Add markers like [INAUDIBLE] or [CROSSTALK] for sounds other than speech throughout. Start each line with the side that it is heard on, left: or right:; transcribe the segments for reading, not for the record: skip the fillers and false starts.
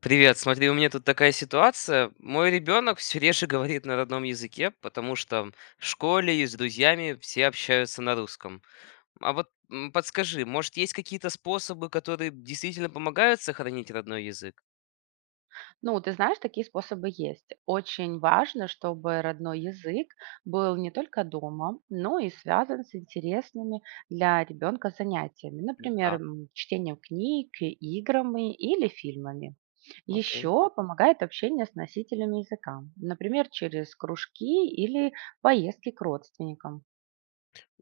left: Привет, смотри, у меня тут такая ситуация. Мой ребенок все реже говорит на родном языке, потому что в школе и с друзьями все общаются на русском. А вот подскажи, может, есть какие-то способы, которые действительно помогают сохранить родной язык?
right: Ну, ты знаешь, такие способы есть. Очень важно, чтобы родной язык был не только дома, но и связан с интересными для ребенка занятиями, например,
left: Так,
right: чтением книг, и играми или фильмами.
left: окей.
right: Еще помогает общение с носителями языка, например, через кружки или поездки к родственникам.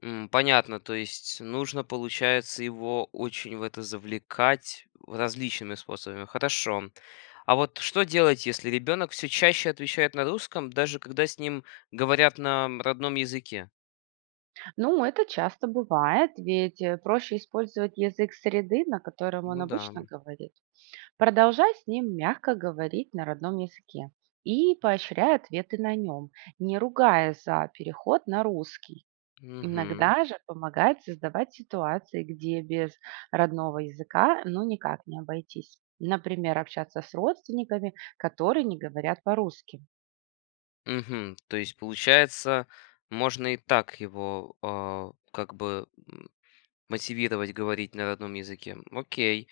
left: Понятно, то есть нужно, получается, его очень в это завлекать различными способами. Хорошо. А вот что делать, если ребенок все чаще отвечает на русском, даже когда с ним говорят на родном языке?
right: Ну, это часто бывает, ведь проще использовать язык среды, на котором он
left: Ну да.
right: обычно говорит. Продолжай с ним мягко говорить на родном языке и поощряй ответы на нем, не ругая за переход на русский.
left: Мгм.
right: Иногда же помогает создавать ситуации, где без родного языка ну никак не обойтись. Например, общаться с родственниками, которые не говорят по-русски.
left: Мгм. То есть, получается, можно и так его, как бы, мотивировать говорить на родном языке. Окей.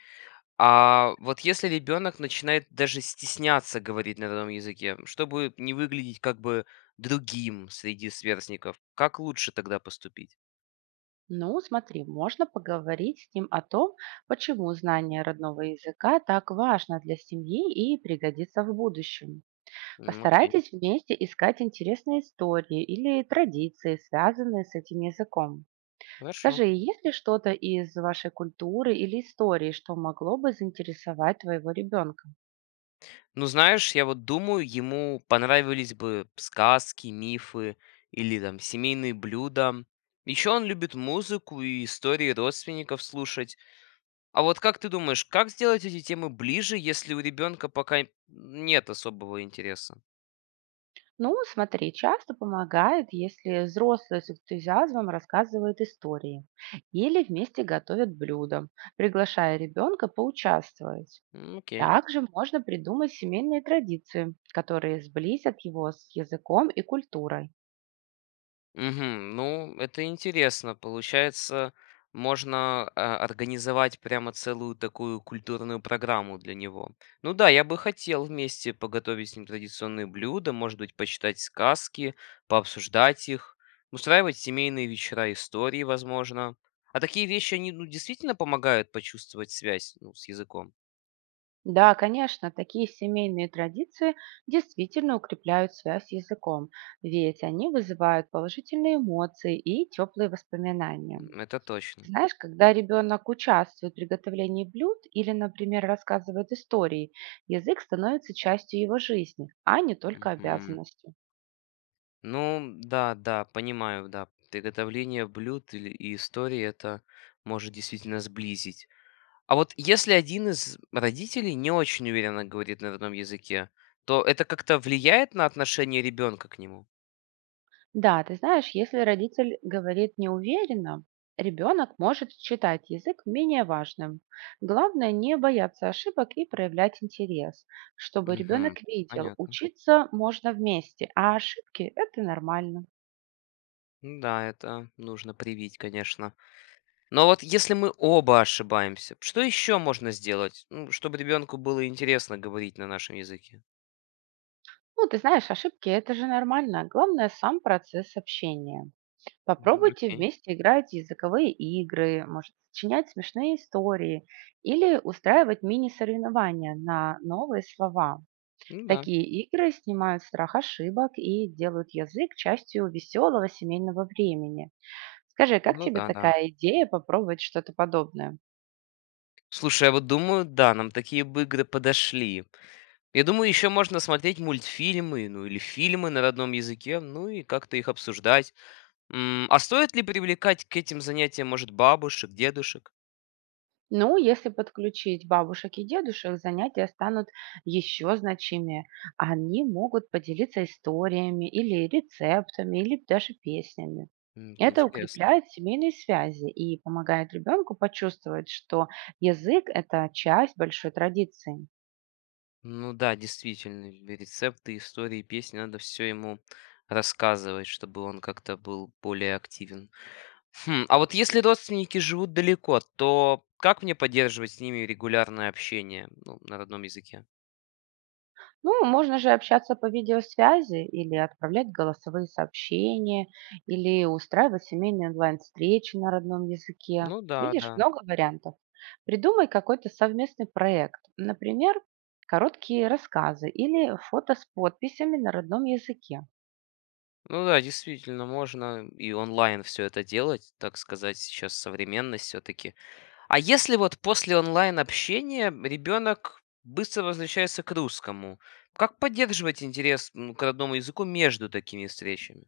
left: А вот если ребенок начинает даже стесняться говорить на родном языке, чтобы не выглядеть как бы другим среди сверстников, как лучше тогда поступить?
right: Ну, смотри, можно поговорить с ним о том, почему знание родного языка так важно для семьи и пригодится в будущем.
left: Окей,
right: Постарайтесь вместе искать интересные истории или традиции, связанные с этим языком.
left: хорошо.
right: Скажи, есть ли что-то из вашей культуры или истории, что могло бы заинтересовать твоего ребенка?
left: Ну, знаешь, я вот думаю, ему понравились бы сказки, мифы или там семейные блюда. Еще он любит музыку и истории родственников слушать. А вот как ты думаешь, как сделать эти темы ближе, если у ребенка пока нет особого интереса?
right: Ну, смотри, часто помогает, если взрослые с энтузиазмом рассказывают истории или вместе готовят блюдо, приглашая ребенка поучаствовать.
left: Окей.
right: Также можно придумать семейные традиции, которые сблизят его с языком и культурой.
left: Мгм. Ну, это интересно. Получается, можно организовать прямо целую такую культурную программу для него. Ну да, я бы хотел вместе поготовить с ним традиционные блюда, может быть, почитать сказки, пообсуждать их, устраивать семейные вечера истории, возможно. А такие вещи, они ну, действительно помогают почувствовать связь ну, с языком.
right: Да, конечно, такие семейные традиции действительно укрепляют связь с языком, ведь они вызывают положительные эмоции и теплые воспоминания.
left: Это точно.
right: Знаешь, когда ребенок участвует в приготовлении блюд или, например, рассказывает истории, язык становится частью его жизни, а не только
left: Мгм.
right: обязанностью.
left: Ну да, да, понимаю, да. Приготовление блюд или и истории это может действительно сблизить. А вот если один из родителей не очень уверенно говорит на родном языке, то это как-то влияет на отношение ребенка к нему?
right: Да, ты знаешь, если родитель говорит неуверенно, ребенок может считать язык менее важным. Главное не бояться ошибок и проявлять интерес, чтобы
left: Мгм.
right: ребенок видел,
left: Понятно.
right: учиться можно вместе, а ошибки– это нормально.
left: Ну да, это нужно привить, конечно. Но вот если мы оба ошибаемся, что еще можно сделать, ну, чтобы ребенку было интересно говорить на нашем языке?
right: Ну, ты знаешь, ошибки– это же нормально. Главное– сам процесс общения. Попробуйте
left: Окей.
right: вместе играть в языковые игры, может, сочинять смешные истории или устраивать мини-соревнования на новые слова.
left: Ну да,
right: Такие игры снимают страх ошибок и делают язык частью веселого семейного времени. Скажи, как
left: ну
right: тебе
left: да, да.
right: такая идея попробовать что-то подобное?
left: Слушай, я вот думаю, да, нам такие бы игры подошли. Я думаю, еще можно смотреть мультфильмы, ну или фильмы на родном языке, ну и как-то их обсуждать. А стоит ли привлекать к этим занятиям, может, бабушек, дедушек?
right: Ну, если подключить бабушек и дедушек, занятия станут еще значимее. Они могут поделиться историями или рецептами, или даже песнями. Это
left: Интересно.
right: укрепляет семейные связи и помогает ребенку почувствовать, что язык– это часть большой традиции.
left: Ну да, действительно, и рецепты, истории, песни, надо все ему рассказывать, чтобы он как-то был более активен. Хм, а вот если родственники живут далеко, то как мне поддерживать с ними регулярное общение, ну, на родном языке?
right: Ну, можно же общаться по видеосвязи или отправлять голосовые сообщения, или устраивать семейные онлайн-встречи на родном языке.
left: Ну да,
right: Видишь,
left: да.
right: много вариантов. Придумай какой-то совместный проект, например, короткие рассказы или фото с подписями на родном языке.
left: Ну да, действительно, можно и онлайн все это делать, так сказать, сейчас современность все-таки. А если вот после онлайн-общения ребенок быстро возвращается к русскому, как поддерживать интерес к родному языку между такими встречами?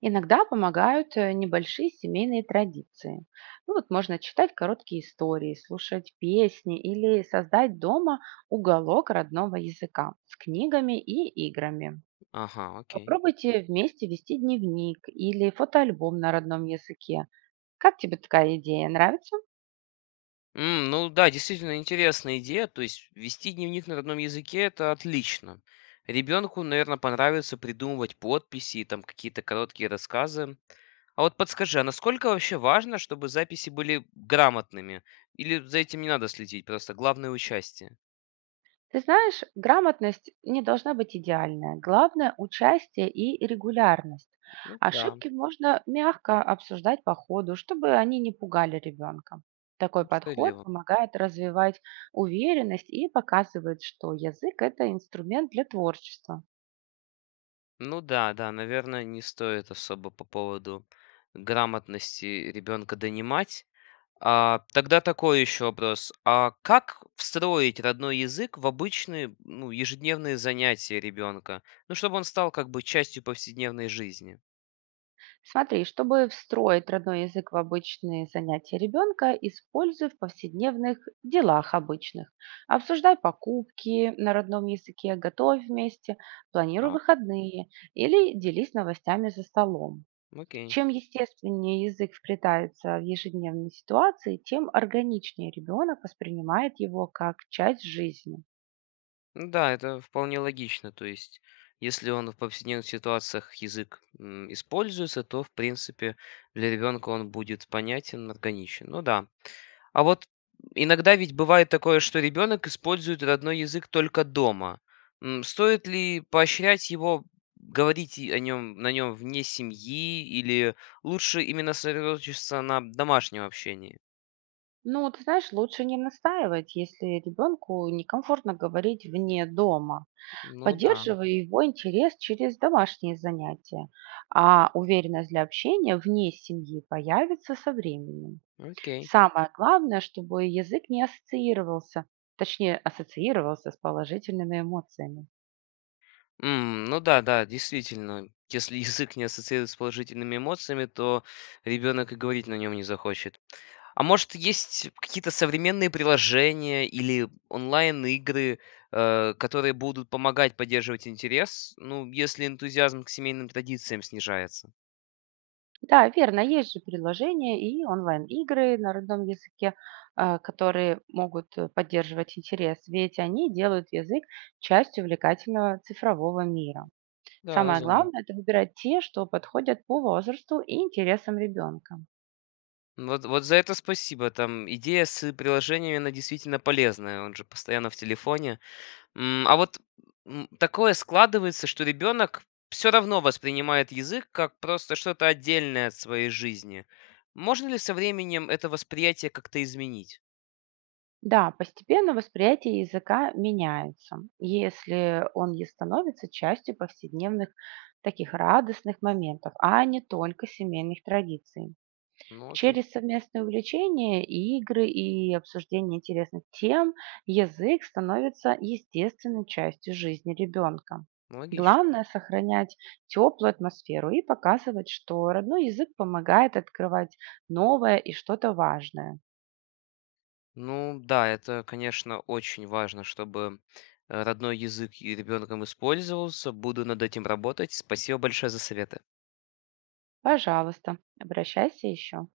right: Иногда помогают небольшие семейные традиции. Ну вот можно читать короткие истории, слушать песни или создать дома уголок родного языка с книгами и играми.
left: Ага, окей.
right: Попробуйте вместе вести дневник или фотоальбом на родном языке. Как тебе такая идея? Нравится?
left: Ну да, действительно интересная идея. То есть вести дневник на родном языке это отлично. Ребенку, наверное, понравится придумывать подписи и там какие-то короткие рассказы. А вот подскажи, а насколько вообще важно, чтобы записи были грамотными? Или за этим не надо следить, просто главное участие?
right: Ты знаешь, грамотность не должна быть идеальная. Главное– участие и регулярность.
left: Ну да,
right: Ошибки можно мягко обсуждать по ходу, чтобы они не пугали ребенка. Такой
left: ну,
right: подход
left: справедливо.
right: помогает развивать уверенность и показывает, что язык– это инструмент для творчества.
left: Ну да, да, наверное, не стоит особо по поводу грамотности ребенка донимать. Тогда такой еще вопрос. А как встроить родной язык в обычные, ну, ежедневные занятия ребенка? Ну, чтобы он стал как бы частью повседневной жизни.
right: Смотри, чтобы встроить родной язык в обычные занятия ребенка, используй в повседневных делах обычных. Обсуждай покупки на родном языке, готовь вместе, планируй
left: А,
right: выходные или делись новостями за столом.
left: окей.
right: Чем естественнее язык вплетается в ежедневные ситуации, тем органичнее ребенок воспринимает его как часть жизни.
left: Ну да, это вполне логично. То есть, если он в повседневных ситуациях язык используется, то, в принципе, для ребенка он будет понятен, органичен. Ну да. А вот иногда ведь бывает такое, что ребенок использует родной язык только дома. Стоит ли поощрять его говорить и о нем, на нем вне семьи или лучше именно сосредоточиться на домашнем общении?
right: Ну, ты знаешь, лучше не настаивать, если ребенку некомфортно говорить вне дома.
left: Ну да,
right: Поддерживая его интерес через домашние занятия, а уверенность для общения вне семьи появится со временем.
left: окей.
right: Самое главное, чтобы язык не ассоциировался, точнее ассоциировался с положительными эмоциями.
left: Ну да, да, действительно. Если [LAUGHS] язык не ассоциируется с положительными эмоциями, то ребенок и говорить на нем не захочет. А может, есть какие-то современные приложения или онлайн-игры, которые будут помогать поддерживать интерес, ну, если энтузиазм к семейным традициям снижается?
right: Да, верно, есть же приложения и онлайн-игры на родном языке, которые могут поддерживать интерес, ведь они делают язык частью увлекательного цифрового мира.
left: Да,
right: Самое
left: разумно.
right: главное– это выбирать те, что подходят по возрасту и интересам ребенка.
left: Вот, вот за это спасибо. Там идея с приложениями, она действительно полезная. Он же постоянно в телефоне. А вот такое складывается, что ребенок все равно воспринимает язык как просто что-то отдельное от своей жизни. Можно ли со временем это восприятие как-то изменить?
right: Да, постепенно восприятие языка меняется, если он и становится частью повседневных таких радостных моментов, а не только семейных традиций.
left: Ну, окей.
right: Через совместное увлечение, игры и обсуждение интересных тем язык становится естественной частью жизни ребенка.
left: Ну, логично.
right: Главное– сохранять теплую атмосферу и показывать, что родной язык помогает открывать новое и что-то важное.
left: Ну да, это, конечно, очень важно, чтобы родной язык и ребенком использовался. Буду над этим работать. Спасибо большое за советы.
right: Пожалуйста, обращайся еще.